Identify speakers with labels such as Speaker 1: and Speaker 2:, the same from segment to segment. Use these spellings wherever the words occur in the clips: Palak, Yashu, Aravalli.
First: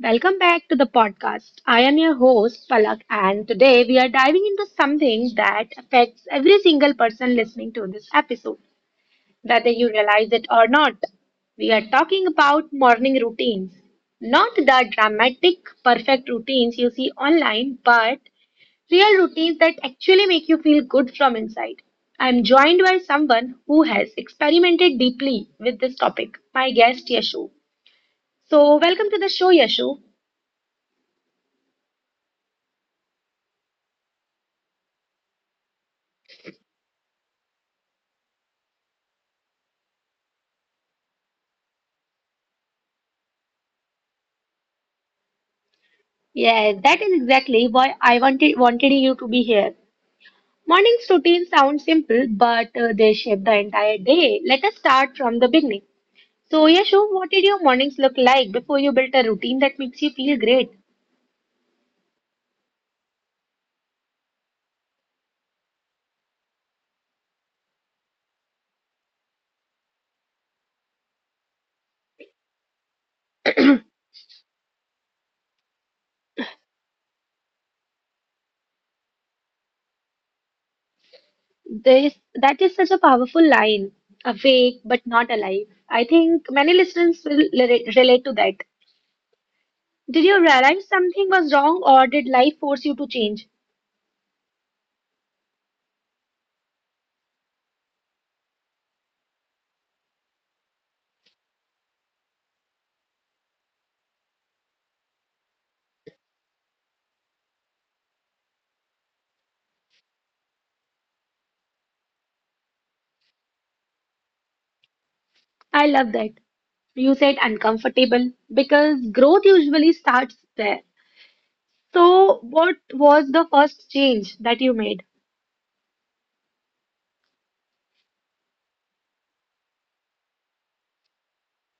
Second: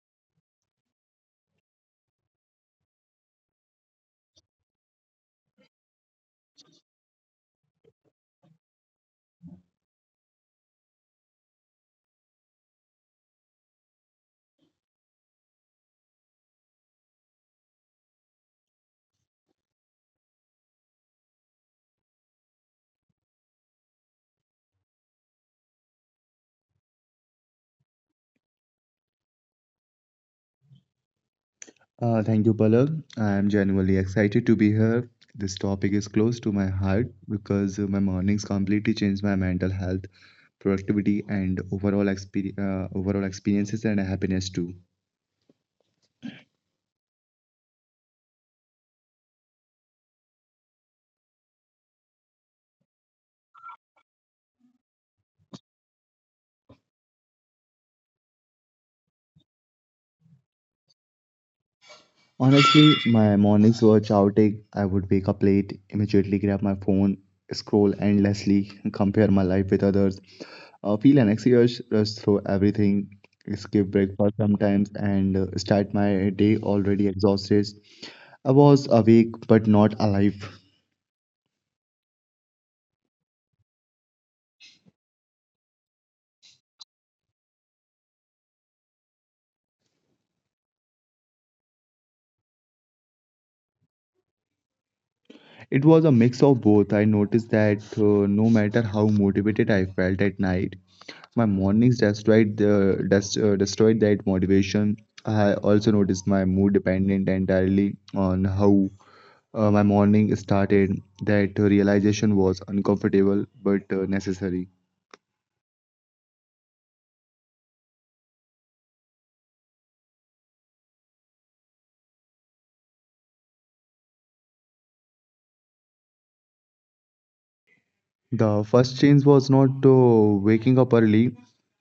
Speaker 1: Welcome back to the podcast. I am your host, Palak, and today we are diving into something that affects every single person listening to this episode, whether you realize it or not. We are talking about morning routines. Not the dramatic, perfect routines you see online, but real routines that actually make you feel good from inside. I'm joined by someone who has experimented deeply with this topic, my guest Yashu. So, welcome to the show, Yashu.
Speaker 2: Thank you, Palak. I am genuinely excited to be here. This topic is close to my heart because my mornings completely changed my mental health, productivity, and overall overall experiences and happiness too.
Speaker 1: Yeah, that is exactly why I wanted you to be here. Morning's routine sounds simple, but they shape the entire day. Let us start from the beginning. So, Yashu, what did your mornings look like before you built a routine that makes you feel great?
Speaker 2: Honestly, my mornings were chaotic. I would wake up late, immediately grab my phone, scroll endlessly, compare my life with others, feel anxious, rush through everything, skip breakfast sometimes, and start my day already exhausted. I was awake but not alive.
Speaker 1: This that is such a powerful line. Awake but not alive. I think many listeners will relate to that. Did you realize something was wrong, or did life force you to change?
Speaker 2: It was a mix of both. I noticed that no matter how motivated I felt at night, my mornings destroyed the destroyed that motivation. I also noticed my mood dependent entirely on how my morning started. That realization was uncomfortable but necessary.
Speaker 1: I love that. You said uncomfortable because growth usually starts there. So, what was the first change that you made?
Speaker 2: The first change was not waking up early.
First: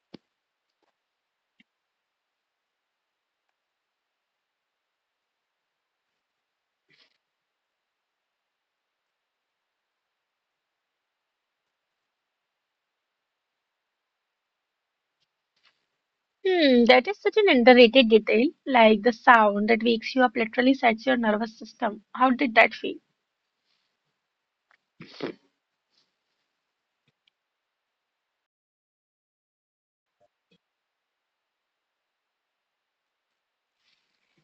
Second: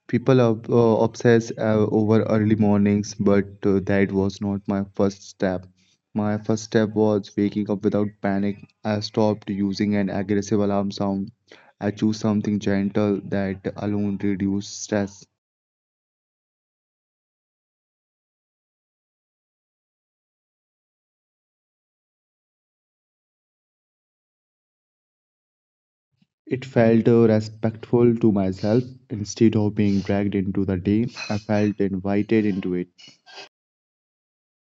Speaker 2: People are obsessed over early mornings, but that was not my first step. My first step was waking up without panic. I stopped using an aggressive alarm sound. I chose something gentle. That alone reduced stress.
Speaker 1: Hmm, that is such an underrated detail, like the sound that wakes you up literally sets your nervous system. How did that feel?
Speaker 2: It felt respectful to myself. Instead of being dragged into the day, I felt invited into it.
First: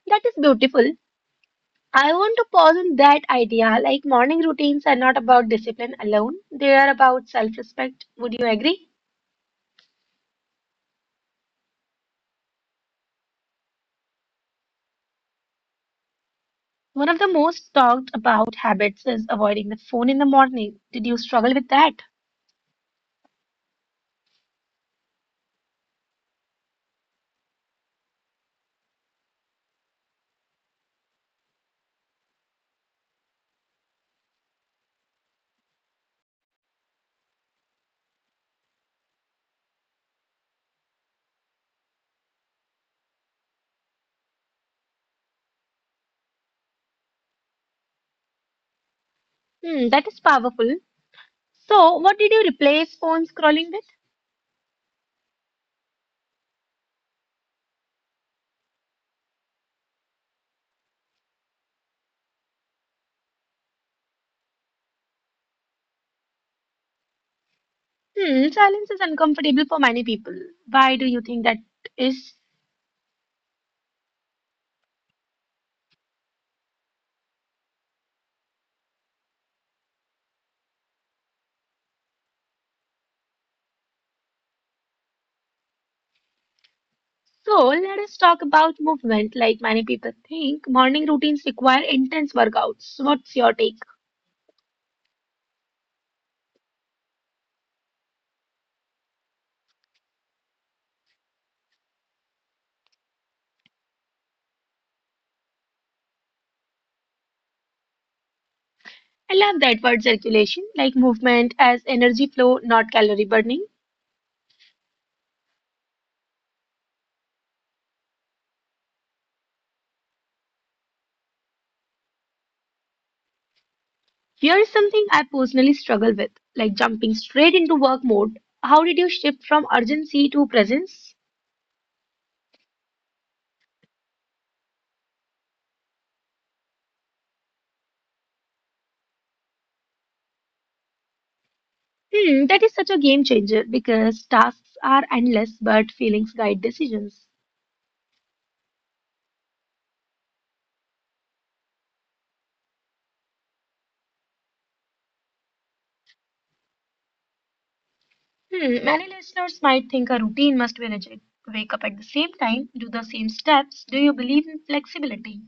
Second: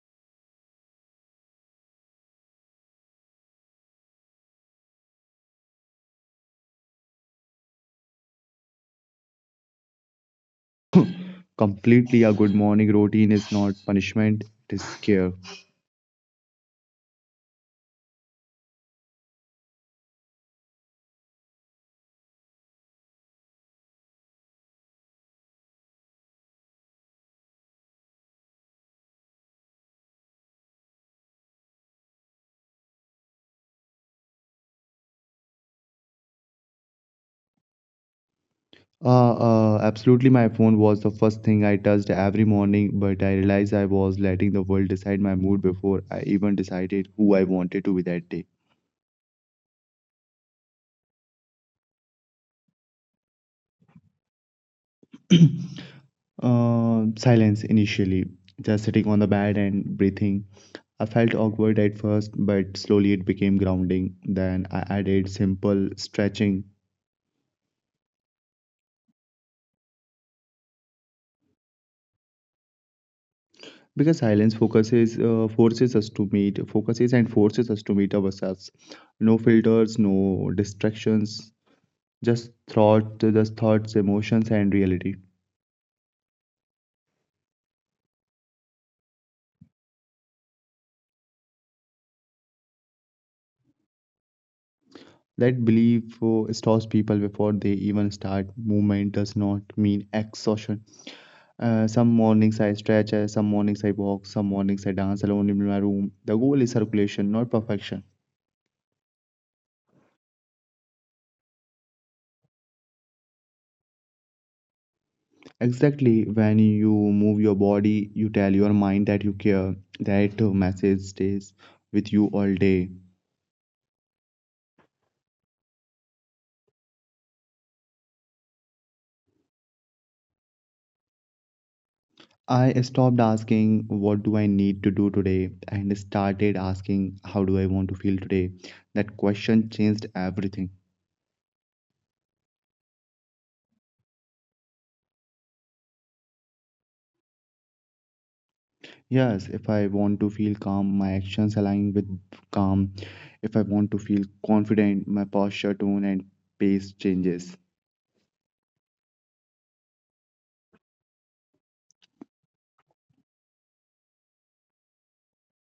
Speaker 1: That is beautiful. I want to pause on that idea. Like morning routines are not about discipline alone, they are about self respect. Would you agree?
Speaker 2: Completely. A good morning routine is not punishment, it is care.
Speaker 1: One of the most talked about habits is avoiding the phone in the morning. Did you struggle with that?
Speaker 2: Absolutely, my phone was the first thing I touched every morning, but I realized I was letting the world decide my mood before I even decided who I wanted to be that day.
Speaker 1: Hmm, that is powerful. So, what did you replace phone scrolling with?
Speaker 2: Silence initially, just sitting on the bed and breathing. I felt awkward at first, but slowly it became grounding. Then I added simple stretching
Speaker 1: Hmm, silence is uncomfortable for many people. Why do you think that is?
Speaker 2: because silence focuses and forces us to meet ourselves. No filters, no distractions, just thoughts, emotions, and reality.
Speaker 1: So, let us talk about movement. Like many people think, morning routines require intense workouts. What's your take?
Speaker 2: That belief stops people before they even start. Movement does not mean exhaustion. Some mornings I stretch, some mornings I walk, some mornings I dance alone in my room. The goal is circulation, not perfection.
Speaker 1: I love that word circulation, like movement as energy flow, not calorie burning.
Speaker 2: Exactly. When you move your body, you tell your mind that you care. That message stays with you all day.
Speaker 1: Here is something I personally struggle with, like jumping straight into work mode. How did you shift from urgency to presence?
Speaker 2: I stopped asking, "What do I need to do today?" and started asking, "How do I want to feel today?" That question changed everything.
Speaker 1: Hmm, that is such a game changer because tasks are endless, but feelings guide decisions.
Speaker 2: Yes, if I want to feel calm, my actions align with calm. If I want to feel confident, my posture, tone, and pace changes.
Speaker 1: Hmm, many listeners might think a routine must be rigid. Wake up at the same time, do the same steps. Do you believe in flexibility?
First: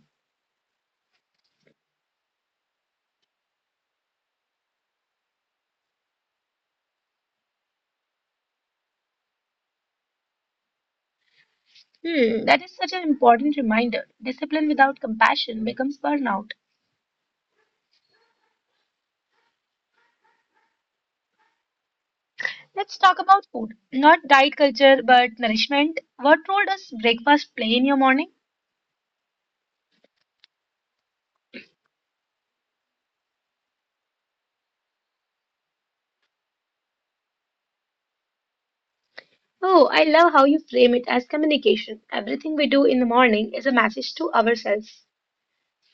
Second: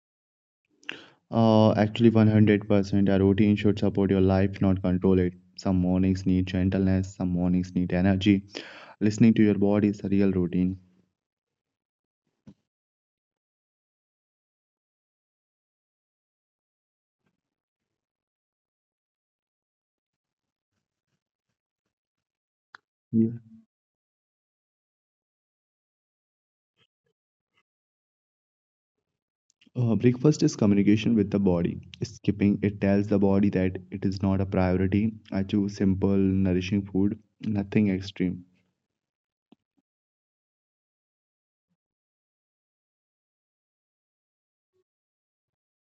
Speaker 2: Actually, 100% a routine should support your life, not control it. Some mornings need gentleness, some mornings need energy. Listening to your body is a real routine.
Speaker 1: Hmm, that is such an important reminder. Discipline without compassion becomes burnout. Let's talk
Speaker 2: Yeah.
Speaker 1: about food. Not diet culture, but nourishment. What role does breakfast play in your morning?
Speaker 2: Breakfast is communication with the body. Skipping it tells the body that it is not a priority. I choose simple, nourishing food, nothing extreme.
Speaker 1: Oh, I love how you frame it as communication. Everything we do in the morning is a message to ourselves.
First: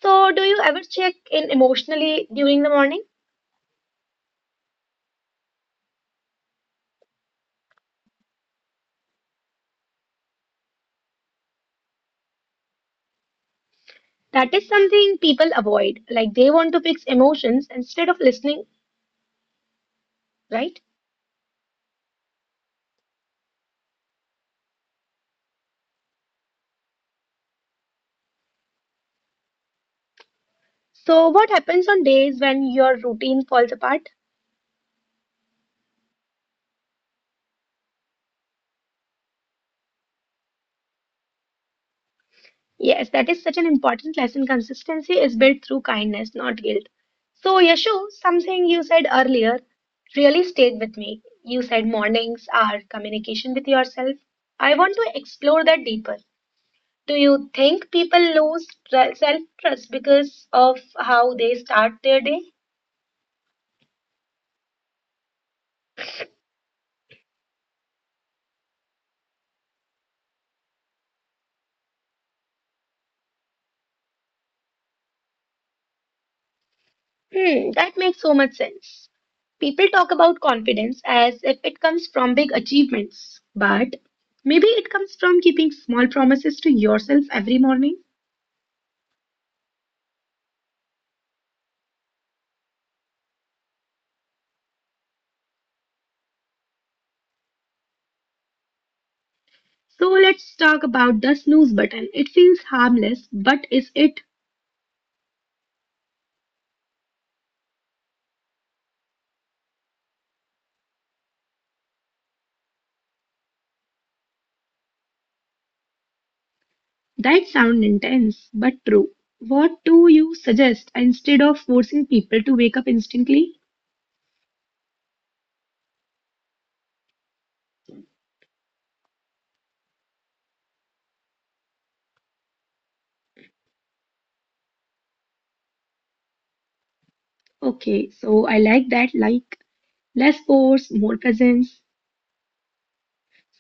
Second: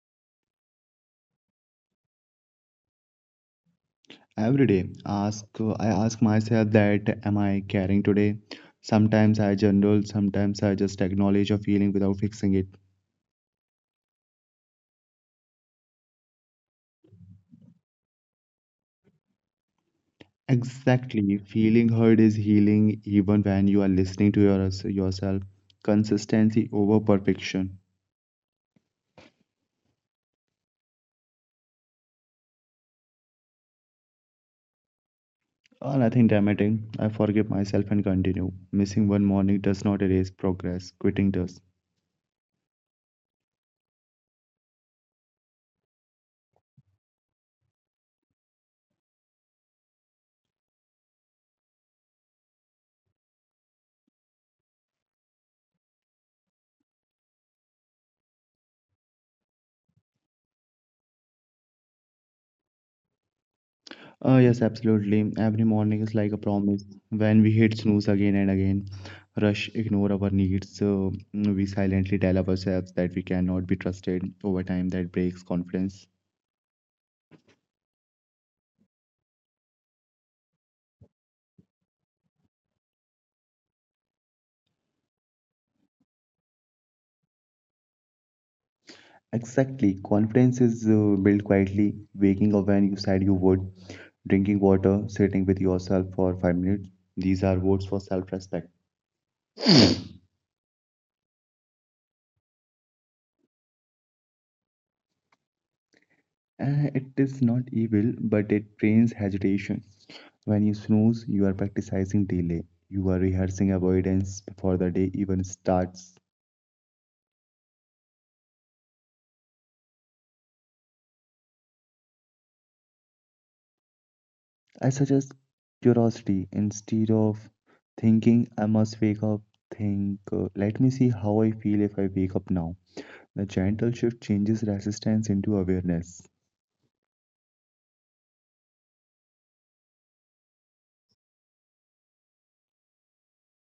Speaker 1: So, do you ever check in emotionally during the morning?
Speaker 2: Every day, ask I ask myself that, am I caring today? Sometimes I journal, sometimes I just acknowledge a feeling without fixing it.
Speaker 1: That is something people avoid. Like they want to fix emotions instead of listening, right?
Speaker 2: Exactly, feeling heard is healing even when you are listening to yourself. Consistency over perfection.
Speaker 1: So, what happens on days when your routine falls apart?
Speaker 2: Nothing dramatic. I forgive myself and continue. Missing one morning does not erase progress. Quitting does.
Speaker 1: Yes, that is such an important lesson. Consistency is built through kindness, not guilt. So, Yashu, something you said earlier really stayed with me. You said mornings are communication with yourself. I want to explore that deeper. Do you think people lose self-trust because of how they start their day?
Speaker 2: Yes, absolutely. Every morning is like a promise. When we hit snooze again and again, rush, ignore our needs, we silently tell ourselves that we cannot be trusted. Over time, that breaks confidence.
Speaker 1: Hmm, that makes so much sense. People talk about confidence as if it comes from big achievements, but maybe it comes from keeping small promises to yourself every morning.
Speaker 2: Exactly. Confidence is built quietly, waking up when you said you would, drinking water, sitting with yourself for 5 minutes. These are votes for self respect.
Speaker 1: So let's talk about the snooze button. It feels harmless, but is it?
Speaker 2: It is not evil, but it trains hesitation. When you snooze, you are practicing delay. You are rehearsing avoidance before the day even starts.
Speaker 1: That sound intense, but true. What do you suggest instead of forcing people to wake up instantly?
Speaker 2: I suggest curiosity instead of thinking I must wake up. Think, let me see how I feel if I wake up now. The gentle shift changes resistance into awareness.
Speaker 1: Okay, so I like that. Like less force, more presence.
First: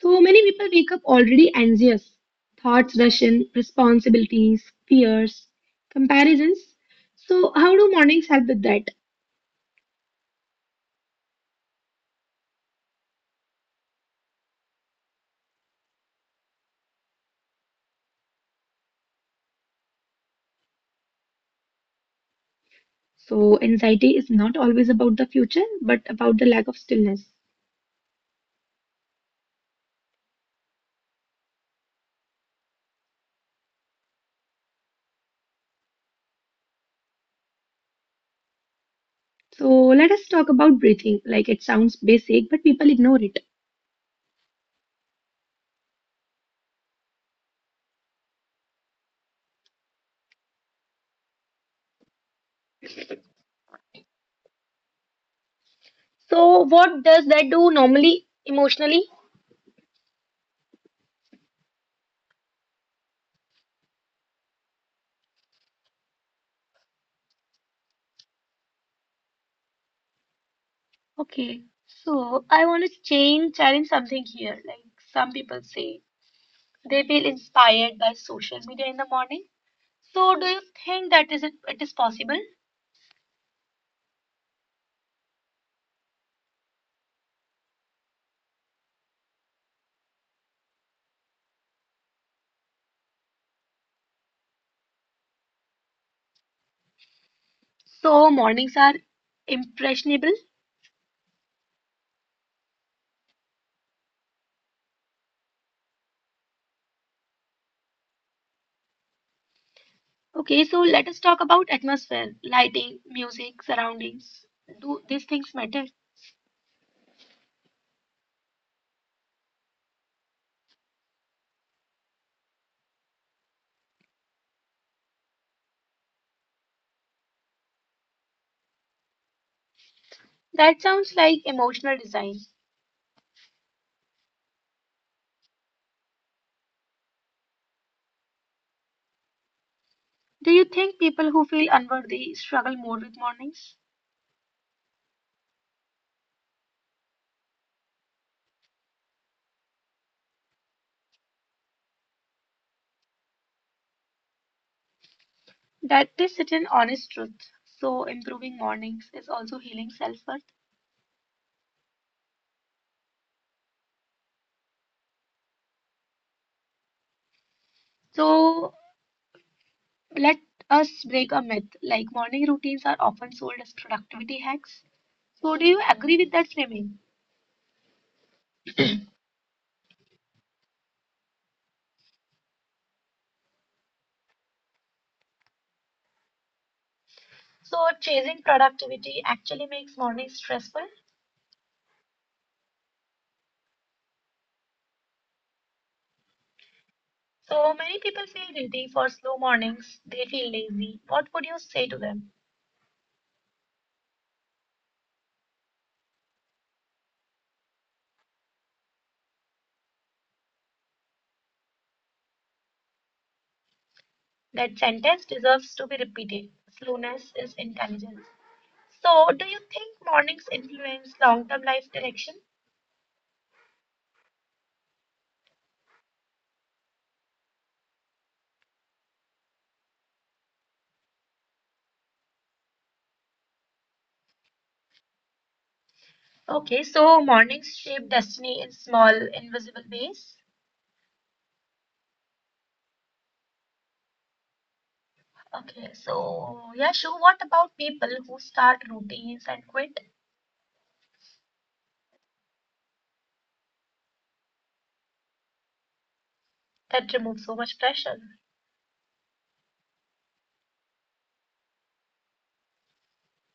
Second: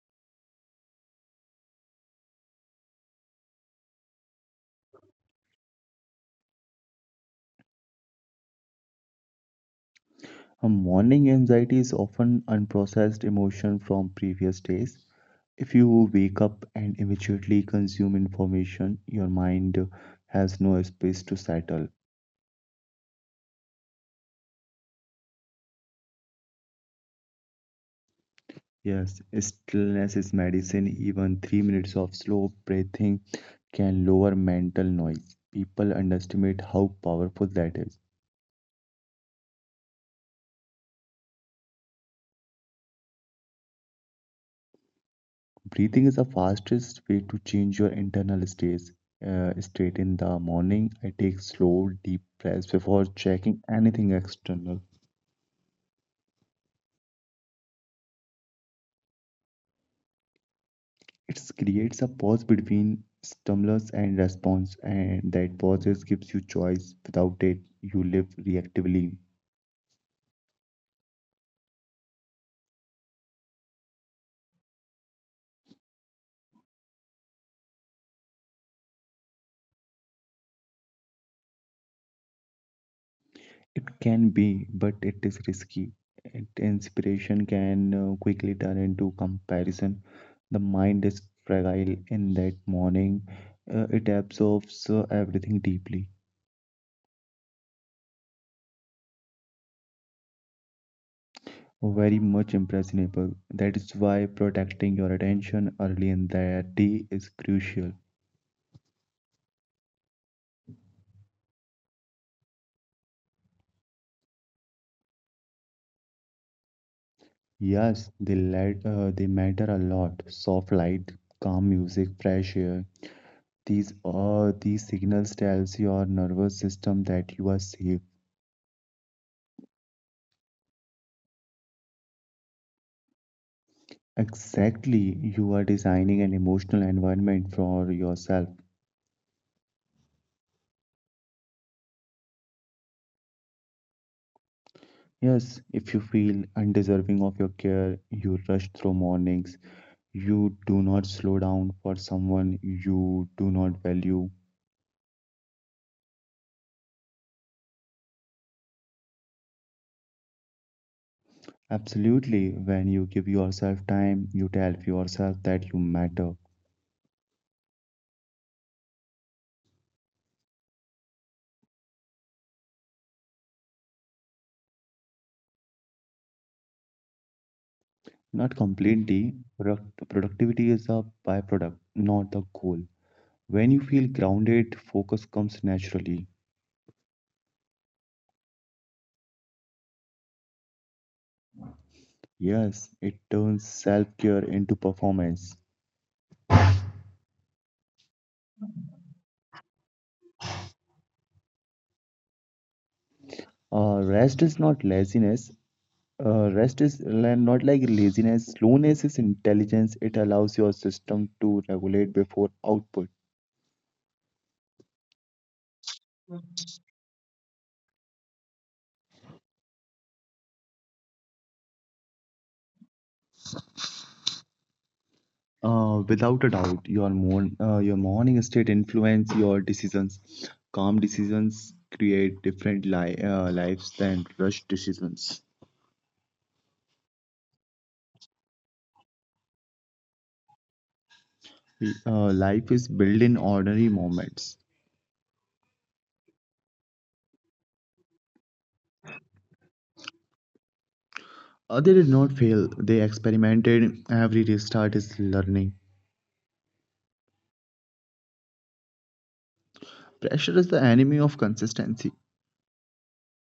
Speaker 1: So many people wake up already anxious. Thoughts rush in, responsibilities, fears, comparisons. So, how do mornings help with that?
Speaker 2: A morning anxiety is often unprocessed emotion from previous days. If you wake up and immediately consume information, your mind has no space to settle.
Speaker 1: So, anxiety is not always about the future, but about the lack of stillness.
Speaker 2: Yes, stillness is medicine. Even 3 minutes of slow breathing can lower mental noise. People underestimate how powerful that is.
Speaker 1: So, let us talk about breathing. Like it sounds basic, but people ignore it.
Speaker 2: Breathing is the fastest way to change your internal states. State in the morning, I take slow, deep breaths before checking anything external.
Speaker 1: So, what does that do normally, emotionally?
Speaker 2: It creates a pause between stimulus and response, and that pause gives you choice. Without it, you live reactively.
Speaker 1: Okay, so I want to change, challenge something here. Like some people say, they feel inspired by social media in the morning. So do you think that is it, it is possible?
Speaker 2: It can be, but it is risky. Inspiration can quickly turn into comparison. The mind is fragile in that morning. It absorbs everything deeply.
Speaker 1: So mornings are impressionable.
Speaker 2: Very much impressionable. That is why protecting your attention early in the day is crucial.
Speaker 1: Okay, so let us talk about atmosphere, lighting, music, surroundings. Do these things matter?
Speaker 2: Yes, they matter a lot. Soft light, calm music, fresh air. These signals tells your nervous system that you are safe.
Speaker 1: That sounds like emotional design.
Speaker 2: Exactly, you are designing an emotional environment for yourself.
Speaker 1: Do you think people who feel unworthy struggle more with mornings?
Speaker 2: Yes, if you feel undeserving of your care, you rush through mornings. You do not slow down for someone you do not value.
Speaker 1: That is such an honest truth. So improving mornings is also healing self-worth.
Speaker 2: Absolutely, when you give yourself time, you tell yourself that you matter.
Speaker 1: So let us break a myth like morning routines are often sold as productivity hacks. So, do you agree with that framing?
Speaker 2: Not completely, productivity is a byproduct, not the goal. When you feel grounded, focus comes naturally.
Speaker 1: So, chasing productivity actually makes mornings stressful.
Speaker 2: Yes, it turns self care into performance.
Speaker 1: So, many people feel guilty for slow mornings, they feel lazy. What would you say to them?
Speaker 2: Rest is not laziness. Not like laziness. Slowness is intelligence. It allows your system to regulate before output.
Speaker 1: That sentence deserves to be repeated. Slowness is intelligence. So, do you think mornings influence long term life direction?
Speaker 2: Without a doubt, your your morning state influence your decisions. Calm decisions create different lives than rushed decisions.
Speaker 1: Okay, so mornings shape destiny in small, invisible ways.
Speaker 2: Life is built in ordinary moments.
Speaker 1: Okay, so yeah, sure. What about people who start routines and quit?
Speaker 2: They did not fail. They experimented. Every restart is learning.
Speaker 1: That removes so much pressure.
Speaker 2: Pressure is the enemy of consistency.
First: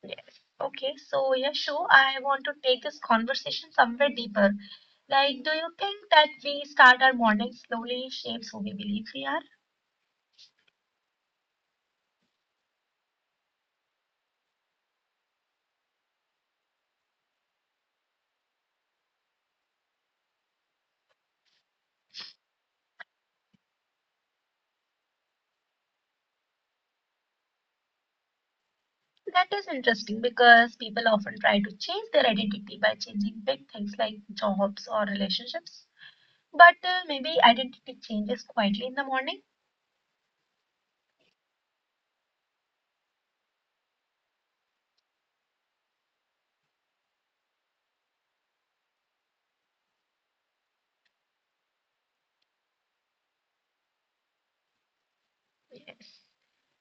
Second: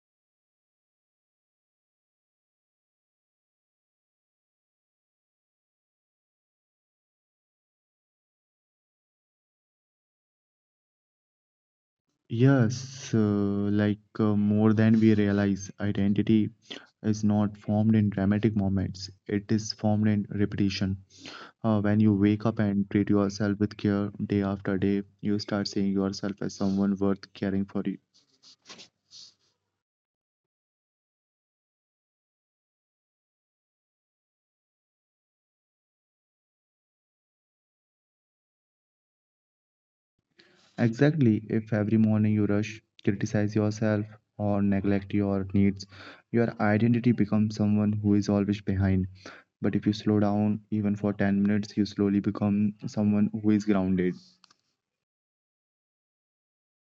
Speaker 1: Yes. Okay, so yeah, sure. I want to take this conversation somewhere deeper. Like, do you think that we start our morning slowly shapes who we believe we are?
Speaker 2: Yes, more than we realize, identity is not formed in dramatic moments. It is formed in repetition. When you wake up and treat yourself with care day after day, you start seeing yourself as someone worth caring for you.
Speaker 1: That is interesting because people often try to change their identity by changing big things like jobs or relationships. But maybe identity changes quietly in the morning.
Speaker 2: Exactly, if every morning you rush, criticize yourself, or neglect your needs, your identity becomes someone who is always behind. But if you slow down, even for 10 minutes, you slowly become someone who is grounded.
Speaker 1: Yes.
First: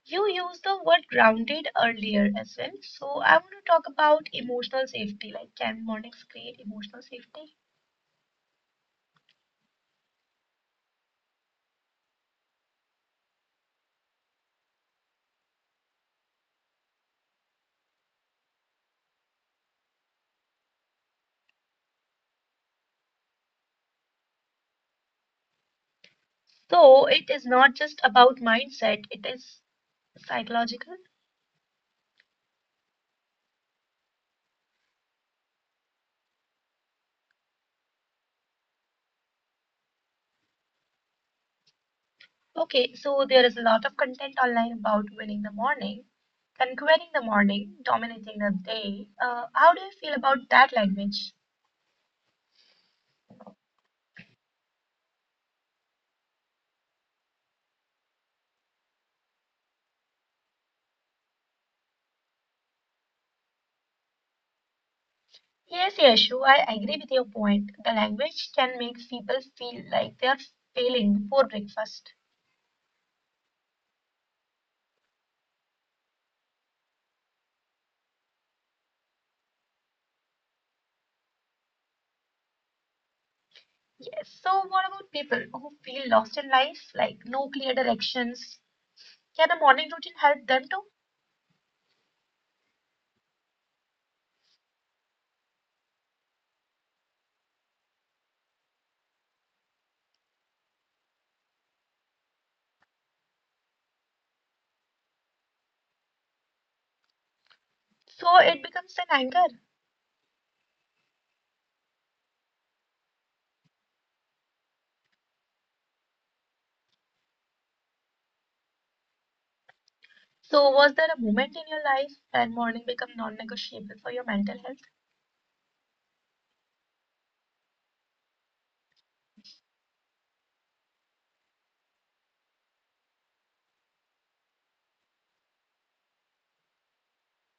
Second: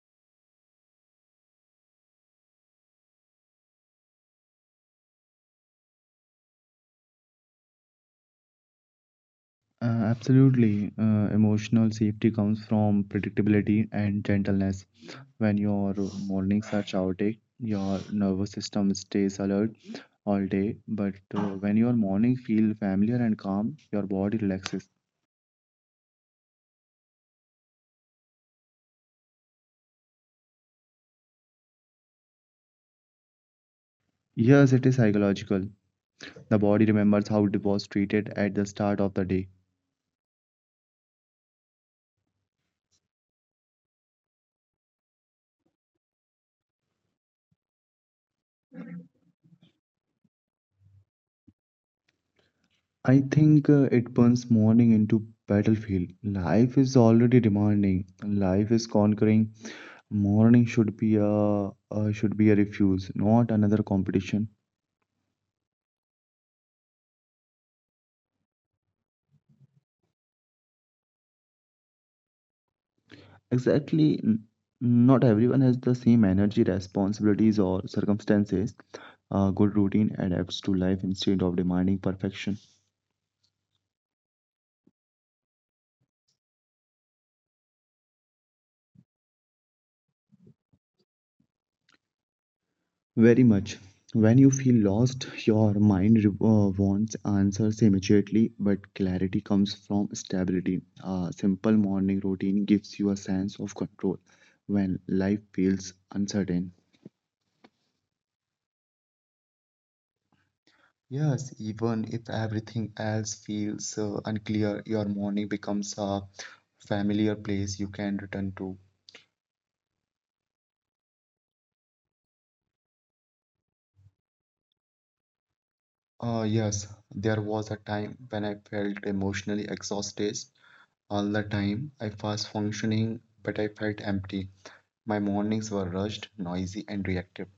Speaker 1: You used the word grounded earlier as well. So I want to talk about emotional safety. Like, can mornings create emotional safety?
Speaker 2: Absolutely. Emotional safety comes from predictability and gentleness. When your mornings are chaotic, your nervous system stays alert all day. But when your morning feel familiar and calm, your body relaxes.
Speaker 1: So it is not just about mindset, it is psychological.
Speaker 2: Yes, it is psychological. The body remembers how it was treated at the start of the day.
Speaker 1: Okay, so there is a lot of content online about winning the morning, conquering the morning, dominating the day. How do you feel about that language?
Speaker 2: I think it turns morning into battlefield. Life is already demanding. Life is conquering. Morning should be a refuse, not another competition.
Speaker 1: Yes, Yashu, I agree with your point. The language can make people feel like they are failing before breakfast.
Speaker 2: Exactly. Not everyone has the same energy, responsibilities, or circumstances. A good routine adapts to life instead of demanding perfection.
Speaker 1: Yes. So, what about people who feel lost in life, like no clear directions? Can a morning routine help them too?
Speaker 2: Very much. When you feel lost, your mind wants answers immediately, but clarity comes from stability. A simple morning routine gives you a sense of control when life feels uncertain.
Speaker 1: So it becomes an anchor.
Speaker 2: Yes, even if everything else feels unclear, your morning becomes a familiar place you can return to.
Speaker 1: So, was there a moment in your life when morning became non-negotiable for your mental health?
Speaker 2: Yes, there was a time when I felt emotionally exhausted all the time. I was functioning, but I felt empty. My mornings were rushed, noisy, and reactive.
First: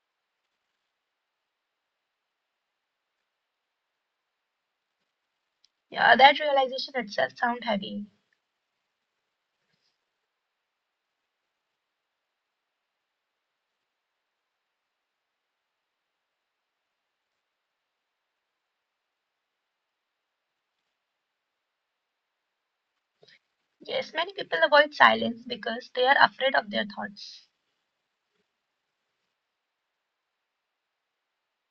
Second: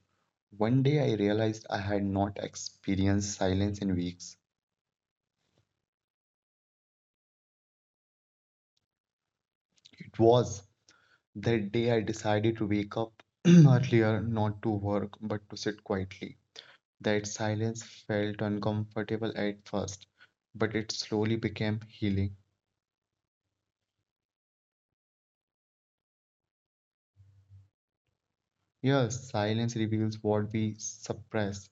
Speaker 2: One day I realized I had not experienced silence in weeks.
Speaker 1: Yeah, that realization itself sound heavy.
Speaker 2: It was that day I decided to wake up earlier, not to work, but to sit quietly. That silence felt uncomfortable at first, but it slowly became healing.
Speaker 1: Yes, many people avoid silence because they are afraid of their thoughts.
Speaker 2: Yes, silence reveals what we suppress,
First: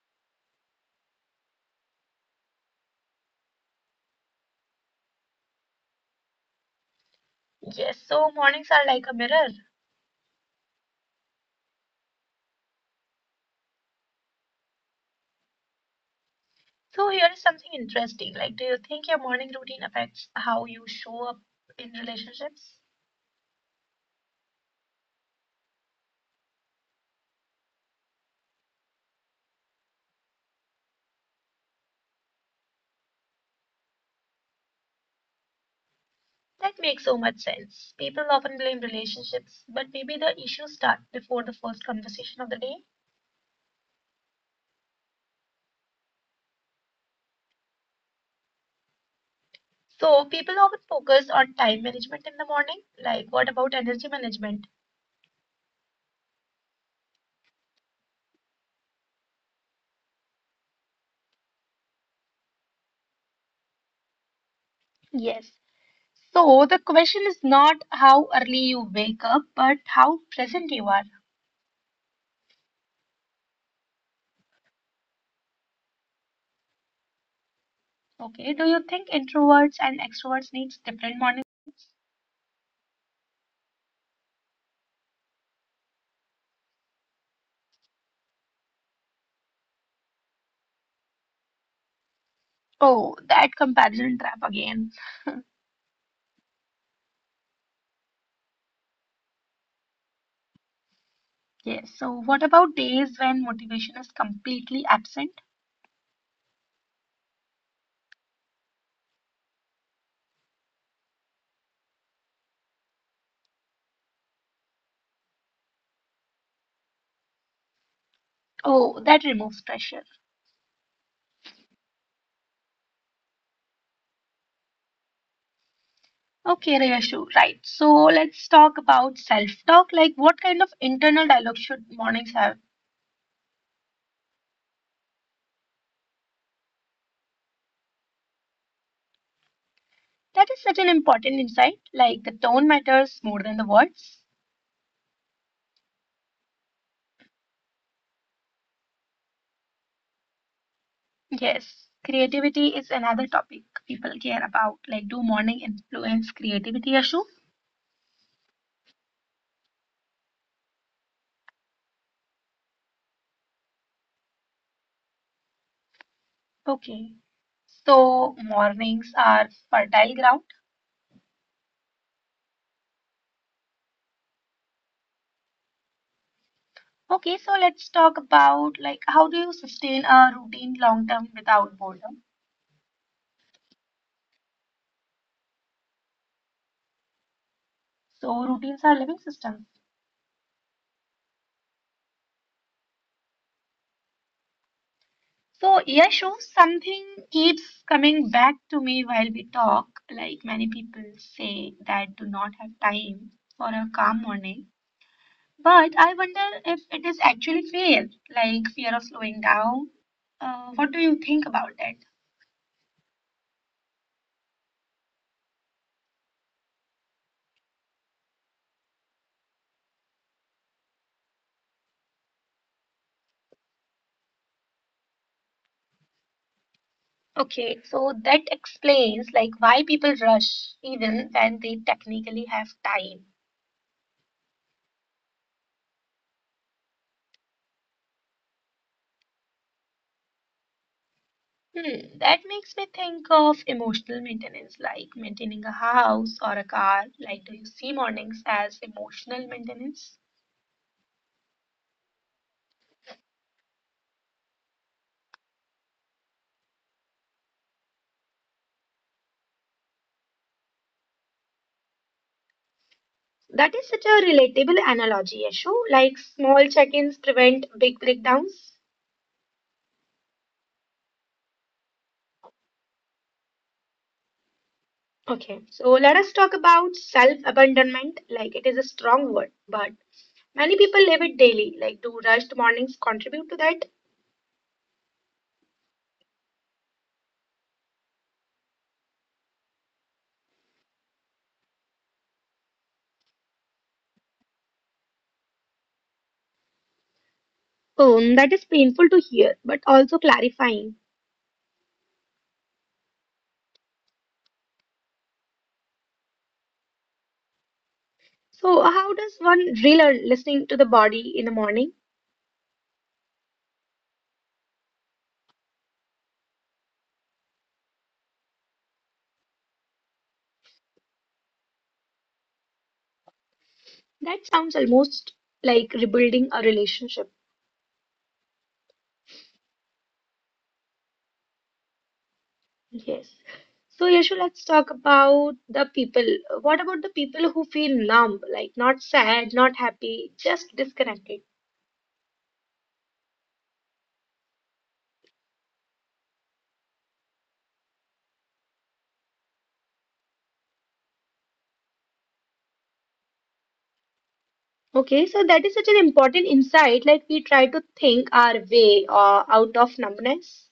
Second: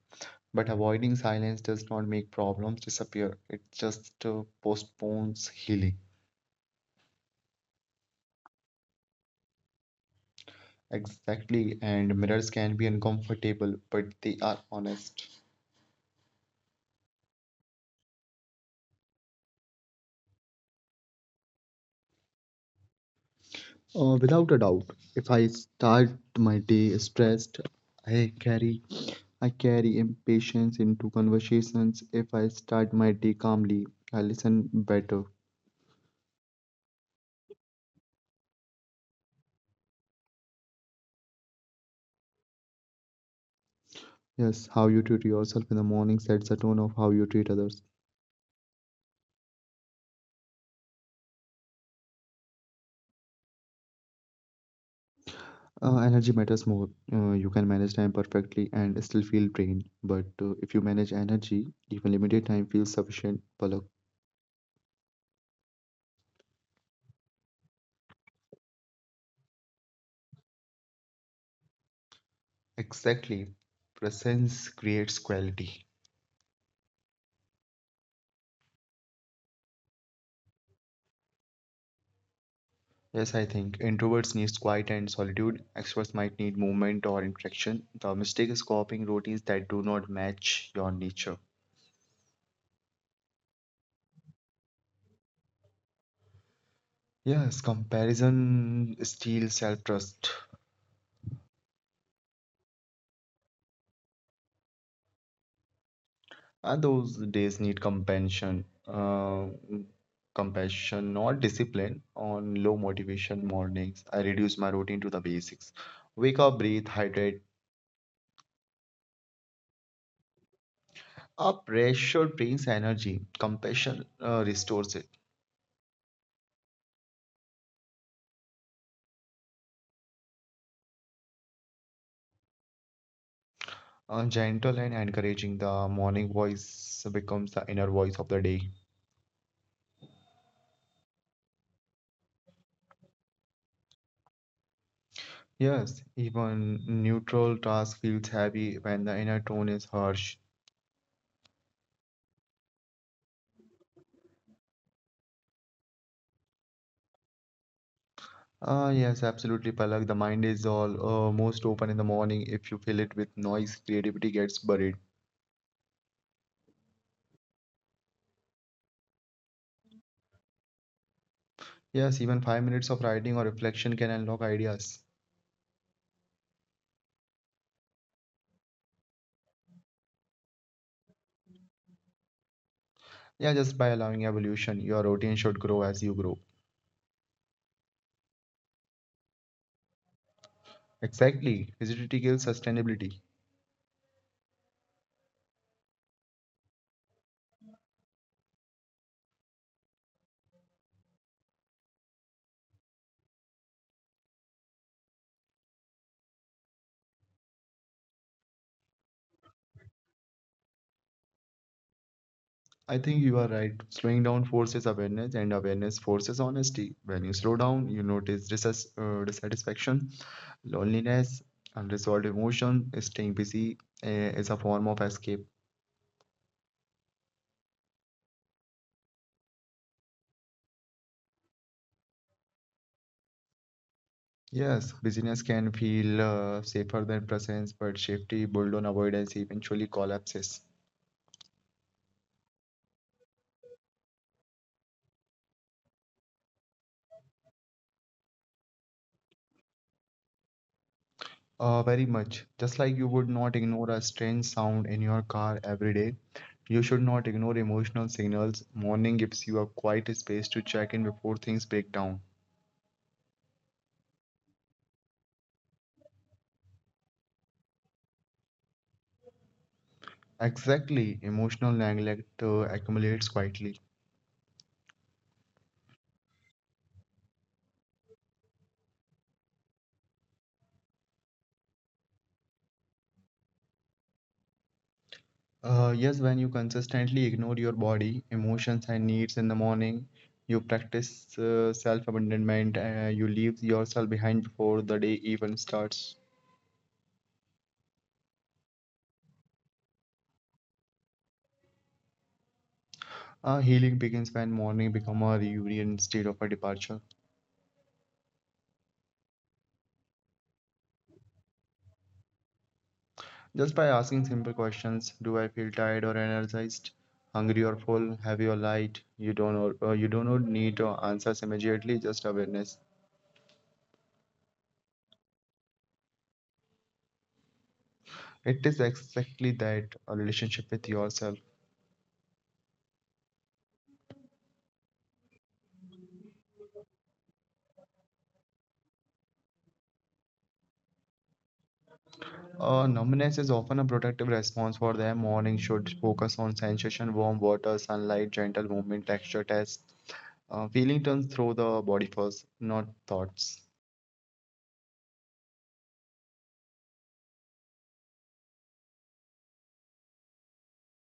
Speaker 2: but avoiding silence does not make problems disappear. It just postpones healing.
Speaker 1: Yes, so mornings are like a mirror.
Speaker 2: Exactly, and mirrors can be uncomfortable, but they are honest.
Speaker 1: So here is something interesting. Like, do you think your morning routine affects how you show up in relationships?
Speaker 2: Without a doubt, if I start my day stressed, I carry I carry impatience into conversations. If I start my day calmly, I listen better.
Speaker 1: That makes so much sense. People often blame relationships, but maybe the issues start before the first conversation of the day.
Speaker 2: Yes, how you treat yourself in the morning sets the tone of how you treat others.
Speaker 1: So, people often focus on time management in the morning. Like, what about energy management?
Speaker 2: Energy matters more. You can manage time perfectly and still feel drained. But if you manage energy, even limited time feels sufficient, Palak.
Speaker 1: Yes. So the question is not how early you wake up, but how present you are.
Speaker 2: Exactly. Presence creates quality.
Speaker 1: Okay. Do you think introverts and extroverts needs different mornings?
Speaker 2: Yes, I think introverts needs quiet and solitude. Extroverts might need movement or interaction. The mistake is copying routines that do not match your nature.
Speaker 1: Oh, that comparison trap again.
Speaker 2: Yes, comparison steals self-trust.
Speaker 1: Yes. So what about days when motivation is completely absent?
Speaker 2: And those days need compassion, compassion, not discipline. On low motivation mornings, I reduce my routine to the basics. Wake up, breathe, hydrate.
Speaker 1: Oh, that removes pressure.
Speaker 2: A pressure brings energy. Compassion restores it.
Speaker 1: Okay, Riyashu, right. So let's talk about self-talk. Like, what kind of internal dialogue should mornings have?
Speaker 2: Gentle and encouraging, the morning voice becomes the inner voice of the day.
Speaker 1: That is such an important insight. Like, the tone matters more than the words.
Speaker 2: Yes, even neutral task feels heavy when the inner tone is harsh.
Speaker 1: Yes, creativity is another topic people care about. Like, do morning influence creativity, Riyashu?
Speaker 2: Ah, yes, absolutely, Palak. The mind is all most open in the morning. If you fill it with noise, creativity gets buried.
Speaker 1: Okay. So mornings are fertile ground.
Speaker 2: Yes, even 5 minutes of writing or reflection can unlock ideas.
Speaker 1: Okay, so let's talk about like how do you sustain a routine long term without boredom?
Speaker 2: Yeah, just by allowing evolution, your routine should grow as you grow.
Speaker 1: So routines are living systems.
Speaker 2: Exactly. Rigidity kills sustainability.
Speaker 1: So, Yashu, something keeps coming back to me while we talk. Like many people say that do not have time for a calm morning. But I wonder if it is actually fear, like fear of slowing down. What do you think about that?
Speaker 2: I think you are right. Slowing down forces awareness, and awareness forces honesty. When you slow down, you notice dissatisfaction, loneliness, unresolved emotion. Staying busy is a form of escape.
Speaker 1: Okay, so that explains like why people rush even when they technically have time.
Speaker 2: Yes, busyness can feel safer than presence, but safety built on avoidance eventually collapses.
Speaker 1: Hmm, that makes me think of emotional maintenance, like maintaining a house or a car. Like, do you see mornings as emotional maintenance?
Speaker 2: Very much. Just like you would not ignore a strange sound in your car every day, you should not ignore emotional signals. Morning gives you a quiet space to check in before things break down.
Speaker 1: That is such a relatable analogy, Yashu. Like small check ins prevent big breakdowns.
Speaker 2: Exactly, emotional neglect accumulates quietly.
Speaker 1: Okay, so let us talk about self abandonment. Like it is a strong word, but many people live it daily. Like, do rushed mornings contribute to that?
Speaker 2: Yes, when you consistently ignore your body, emotions, and needs in the morning, you practice self abandonment, you leave yourself behind before the day even starts.
Speaker 1: That is painful to hear, but also clarifying.
Speaker 2: Healing begins when morning become a reunion instead of a departure.
Speaker 1: So, how does one relearn listening to the body in the morning?
Speaker 2: Just by asking simple questions, do I feel tired or energized, hungry or full, heavy or light? You don't know, You do not need answers immediately, just awareness.
Speaker 1: That sounds almost like rebuilding a relationship.
Speaker 2: It is exactly that a relationship with yourself.
Speaker 1: Yes. So, Yashu, let's talk about the people. What about the people who feel numb, like not sad, not happy, just disconnected?
Speaker 2: Numbness is often a protective response for them. Morning should focus on sensation, warm water, sunlight, gentle movement, texture test. Feeling turns through the body first, not thoughts.
Speaker 1: Okay, so that is such an important insight. Like we try to think our way out of numbness.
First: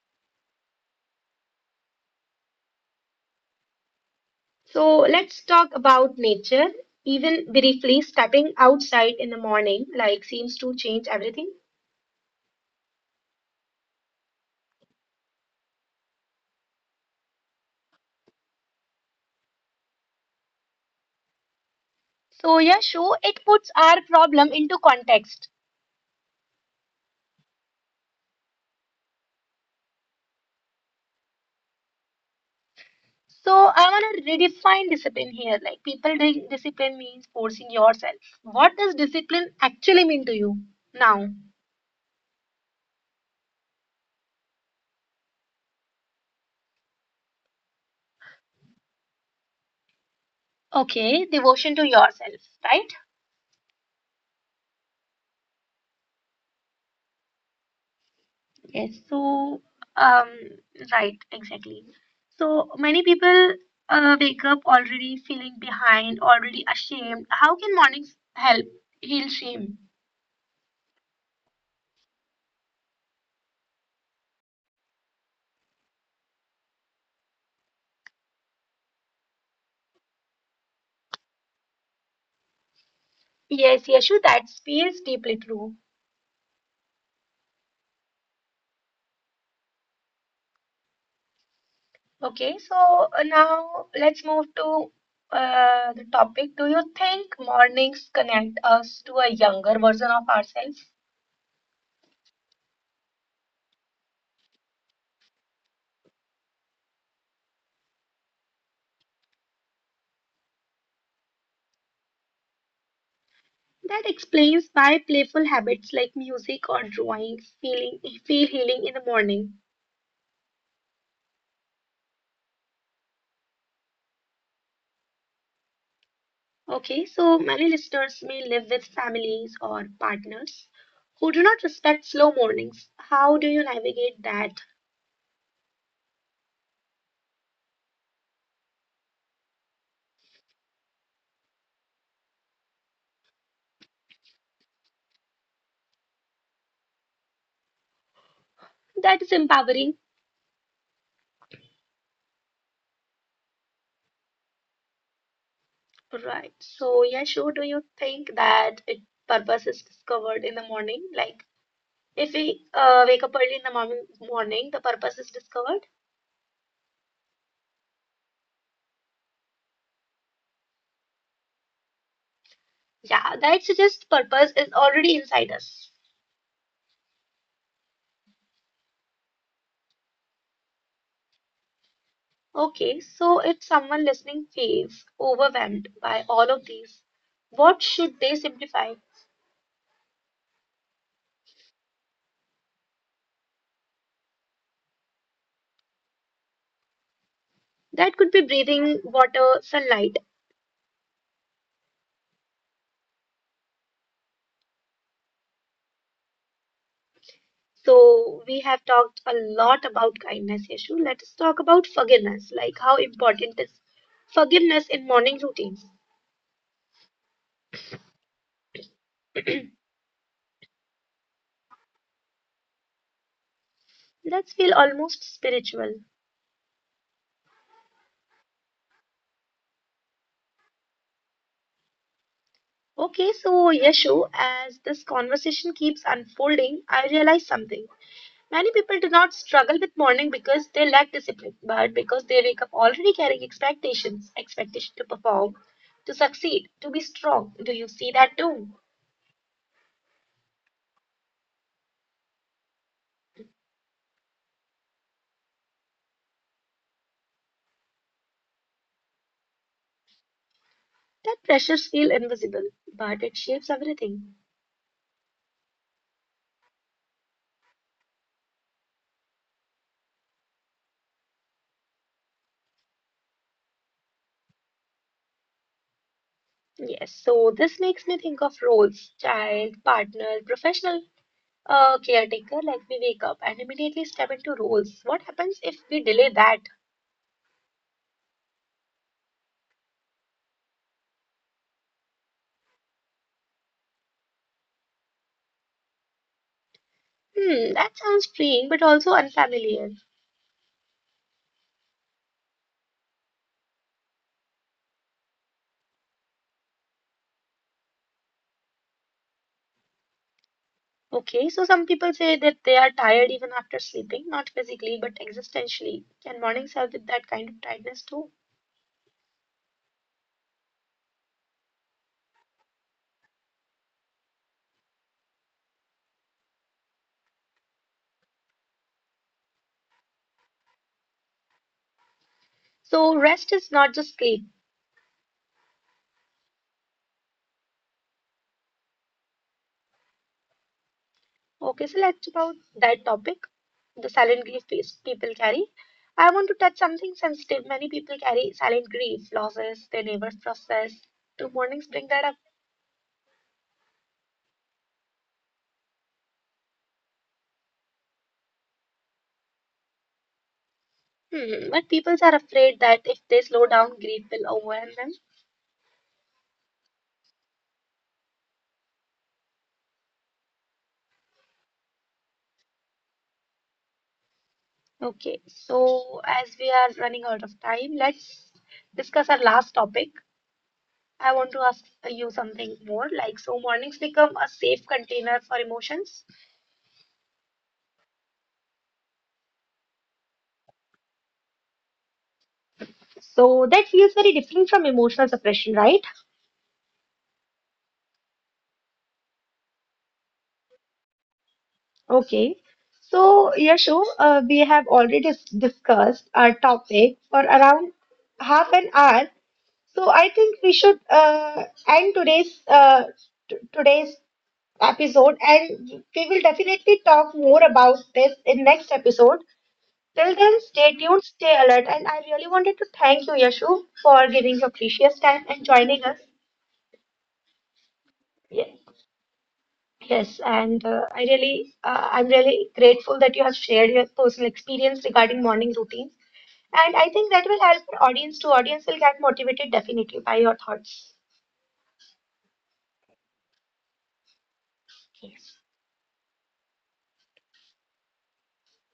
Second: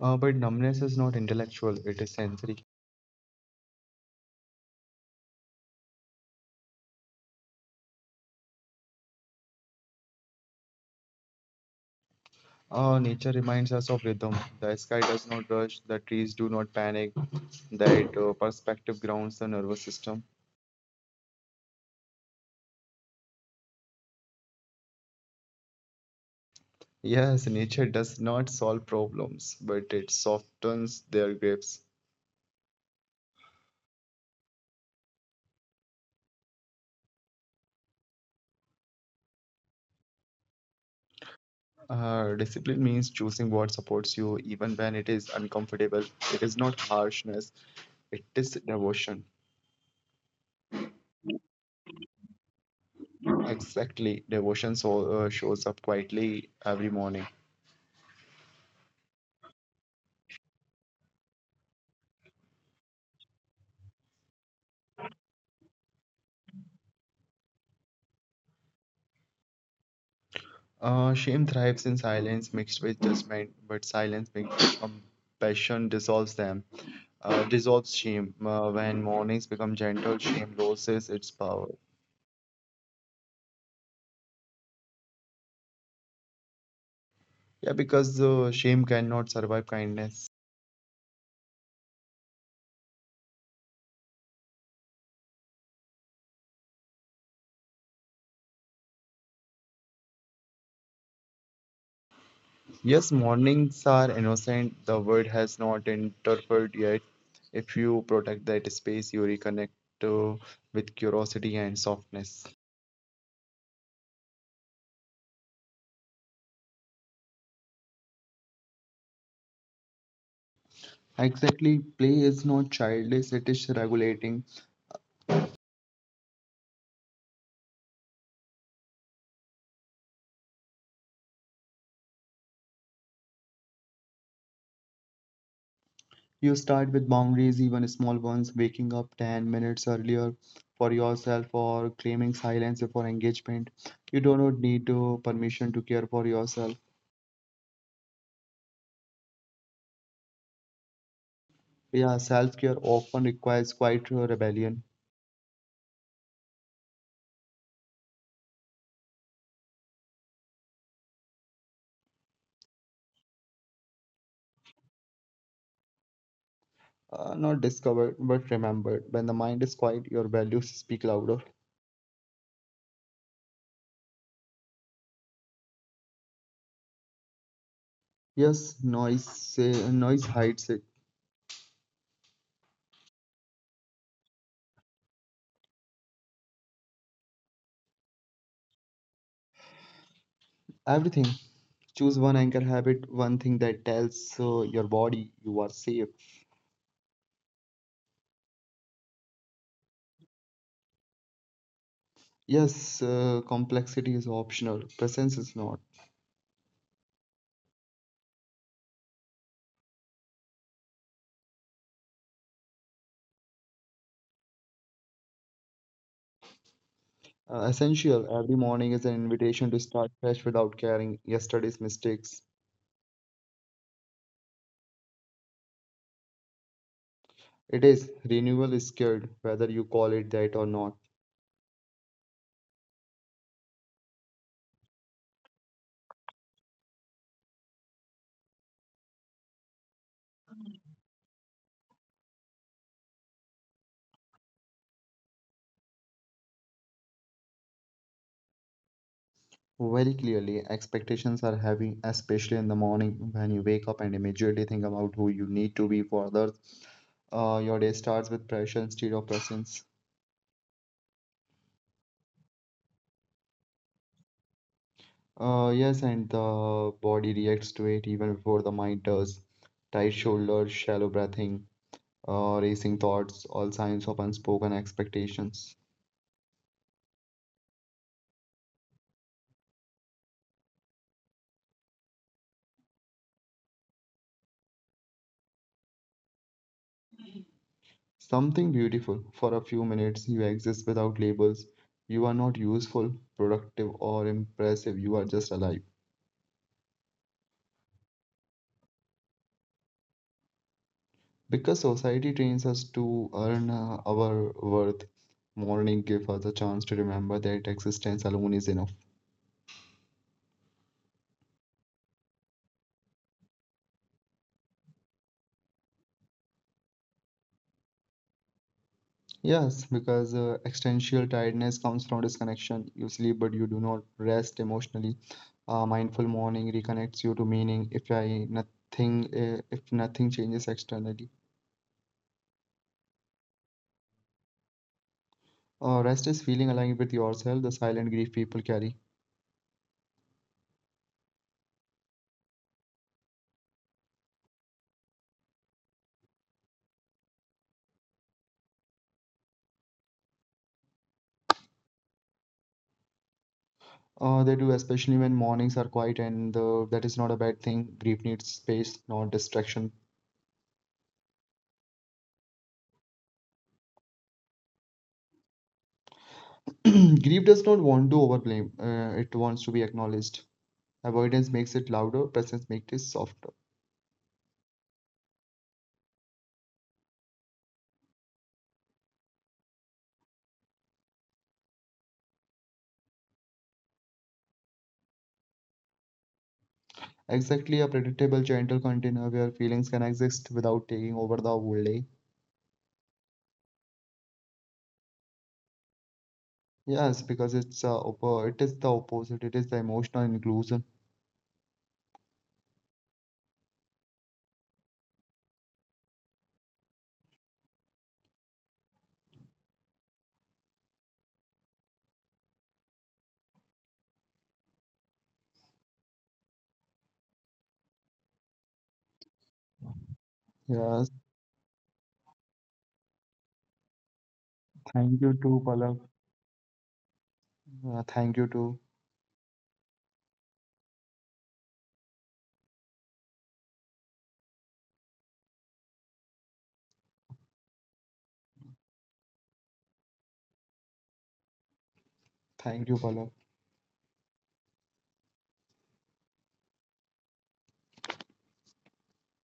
Speaker 2: But numbness is not intellectual, it is sensory.
Speaker 1: So, let's talk about nature. Even briefly, stepping outside in the morning, like, seems to change everything.
Speaker 2: Nature reminds us of rhythm. The sky does not rush, the trees do not panic, that perspective grounds the nervous system.
Speaker 1: So, Yashu, it puts our problem into context.
Speaker 2: Yes, nature does not solve problems, but it softens their grips.
Speaker 1: So I want to redefine discipline here. Like people think discipline means forcing yourself. What does discipline actually mean to you now?
Speaker 2: Discipline means choosing what supports you even when it is uncomfortable. It is not harshness, it is devotion.
Speaker 1: Okay, devotion to yourself, right?
Speaker 2: Exactly, devotion shows up quietly every morning.
Speaker 1: Yes. So um, right, exactly. So many people wake up already feeling behind, already ashamed. How can mornings help heal shame?
Speaker 2: Shame thrives in silence mixed with judgment, but silence mixed with compassion dissolves them. Dissolves shame. When mornings become gentle, shame loses its power.
Speaker 1: Yes, Yashu, that feels deeply true.
Speaker 2: Yeah, because shame cannot survive kindness.
Speaker 1: Okay, so now let's move to the topic. Do you think mornings connect us to a younger version of ourselves?
Speaker 2: Yes, mornings are innocent. The world has not interfered yet. If you protect that space, you reconnect uh, with curiosity and softness.
Speaker 1: That explains why playful habits like music or drawing feel healing in the morning.
Speaker 2: Exactly. Play is not childish, it is regulating.
Speaker 1: Okay, so many listeners may live with families or partners who do not respect slow mornings. How do you navigate that?
Speaker 2: You start with boundaries, even small ones, waking up 10 minutes earlier for yourself or claiming silence before engagement. You do not need permission to care for yourself.
Speaker 1: That is empowering.
Speaker 2: Yeah, self-care often requires quite a rebellion.
Speaker 1: Right. So, yeah, sure. Do you think that it purpose is discovered in the morning? Like if we wake up early in the morning, the purpose is discovered.
Speaker 2: Not discovered but remembered. When the mind is quiet, your values speak louder.
Speaker 1: Yeah, that suggests purpose is already inside us.
Speaker 2: Yes, noise hides it.
Speaker 1: Okay, so if someone listening feels overwhelmed by all of these, what should they simplify?
Speaker 2: Everything. Choose one anchor habit, one thing that tells your body you are safe.
Speaker 1: That could be breathing, water, sunlight.
Speaker 2: Yes, complexity is optional. Presence is not.
Speaker 1: So we have talked a lot about kindness issue. Let's talk about forgiveness, like how important is forgiveness in morning routines.
Speaker 2: Essential. Every morning is an invitation to start fresh without carrying yesterday's mistakes.
Speaker 1: Let's feel almost spiritual.
Speaker 2: It is renewal is scared, whether you call it that or not.
Speaker 1: Okay, so Yashu, as this conversation keeps unfolding, I realize something. Many people do not struggle with morning because they lack discipline, but because they wake up already carrying expectations, expectation to perform, to succeed, to be strong. Do you see that too?
Speaker 2: Very clearly, expectations are heavy, especially in the morning when you wake up and immediately think about who you need to be for others. Your day starts with pressure instead of presence.
Speaker 1: That pressures feel invisible, but it shapes everything.
Speaker 2: Yes, and the body reacts to it even before the mind does. Tight shoulders, shallow breathing, racing thoughts, all signs of unspoken expectations.
Speaker 1: Yes, so this makes me think of roles, child, partner, professional, caretaker, like we wake up and immediately step into roles. What happens if we delay that?
Speaker 2: Something beautiful. For a few minutes, you exist without labels. You are not useful, productive, or impressive. You are just alive.
Speaker 1: Hmm, that sounds freeing, but also unfamiliar.
Speaker 2: Because society trains us to earn our worth, morning gives us a chance to remember that existence alone is enough.
Speaker 1: Okay, so some people say that they are tired even after sleeping, not physically, but existentially. Can mornings help with that kind of tiredness too?
Speaker 2: Yes, because existential tiredness comes from disconnection. You sleep, but you do not rest emotionally. A mindful morning reconnects you to meaning. If nothing changes externally,
Speaker 1: So rest is not just sleep.
Speaker 2: rest is feeling aligned with yourself. The silent grief people carry.
Speaker 1: Okay, so let's about that topic, the silent grief piece people carry. I want to touch something sensitive. Many people carry silent grief, losses they never process. Do mornings bring that up?
Speaker 2: They do, especially when mornings are quiet, and that is not a bad thing. Grief needs space, not distraction.
Speaker 1: Hmm, but people are afraid that if they slow down, grief will overwhelm them.
Speaker 2: Grief does not want to overblame, it wants to be acknowledged. Avoidance makes it louder, presence makes it softer.
Speaker 1: Okay, so as we are running out of time, let's discuss our last topic. I want to ask you something more like, so mornings become a safe container for emotions.
Speaker 2: Exactly a predictable, gentle container where feelings can exist without taking over the whole day.
Speaker 1: So that feels very different from emotional suppression, right?
Speaker 2: Yes, because it is the opposite, it is the emotional inclusion.
Speaker 1: Okay. So, Yashu, we have already discussed our topic for around half an hour. So I think we should end today's today's episode, and we will definitely talk more about this in next episode. Till
Speaker 2: Yes,
Speaker 1: then, stay tuned, stay alert, and I really wanted to thank you, Yashu, for
Speaker 2: thank
Speaker 1: giving
Speaker 2: you
Speaker 1: your
Speaker 2: too,
Speaker 1: precious
Speaker 2: Palak.
Speaker 1: time and joining us.
Speaker 2: Thank you too.
Speaker 1: Yes, yes, and I really, I'm really grateful that you have shared your personal experience regarding morning routines, and I think that will help our audience. To audience will get motivated definitely by your thoughts.
Speaker 2: Thank you, Palak.
Speaker 1: Yes.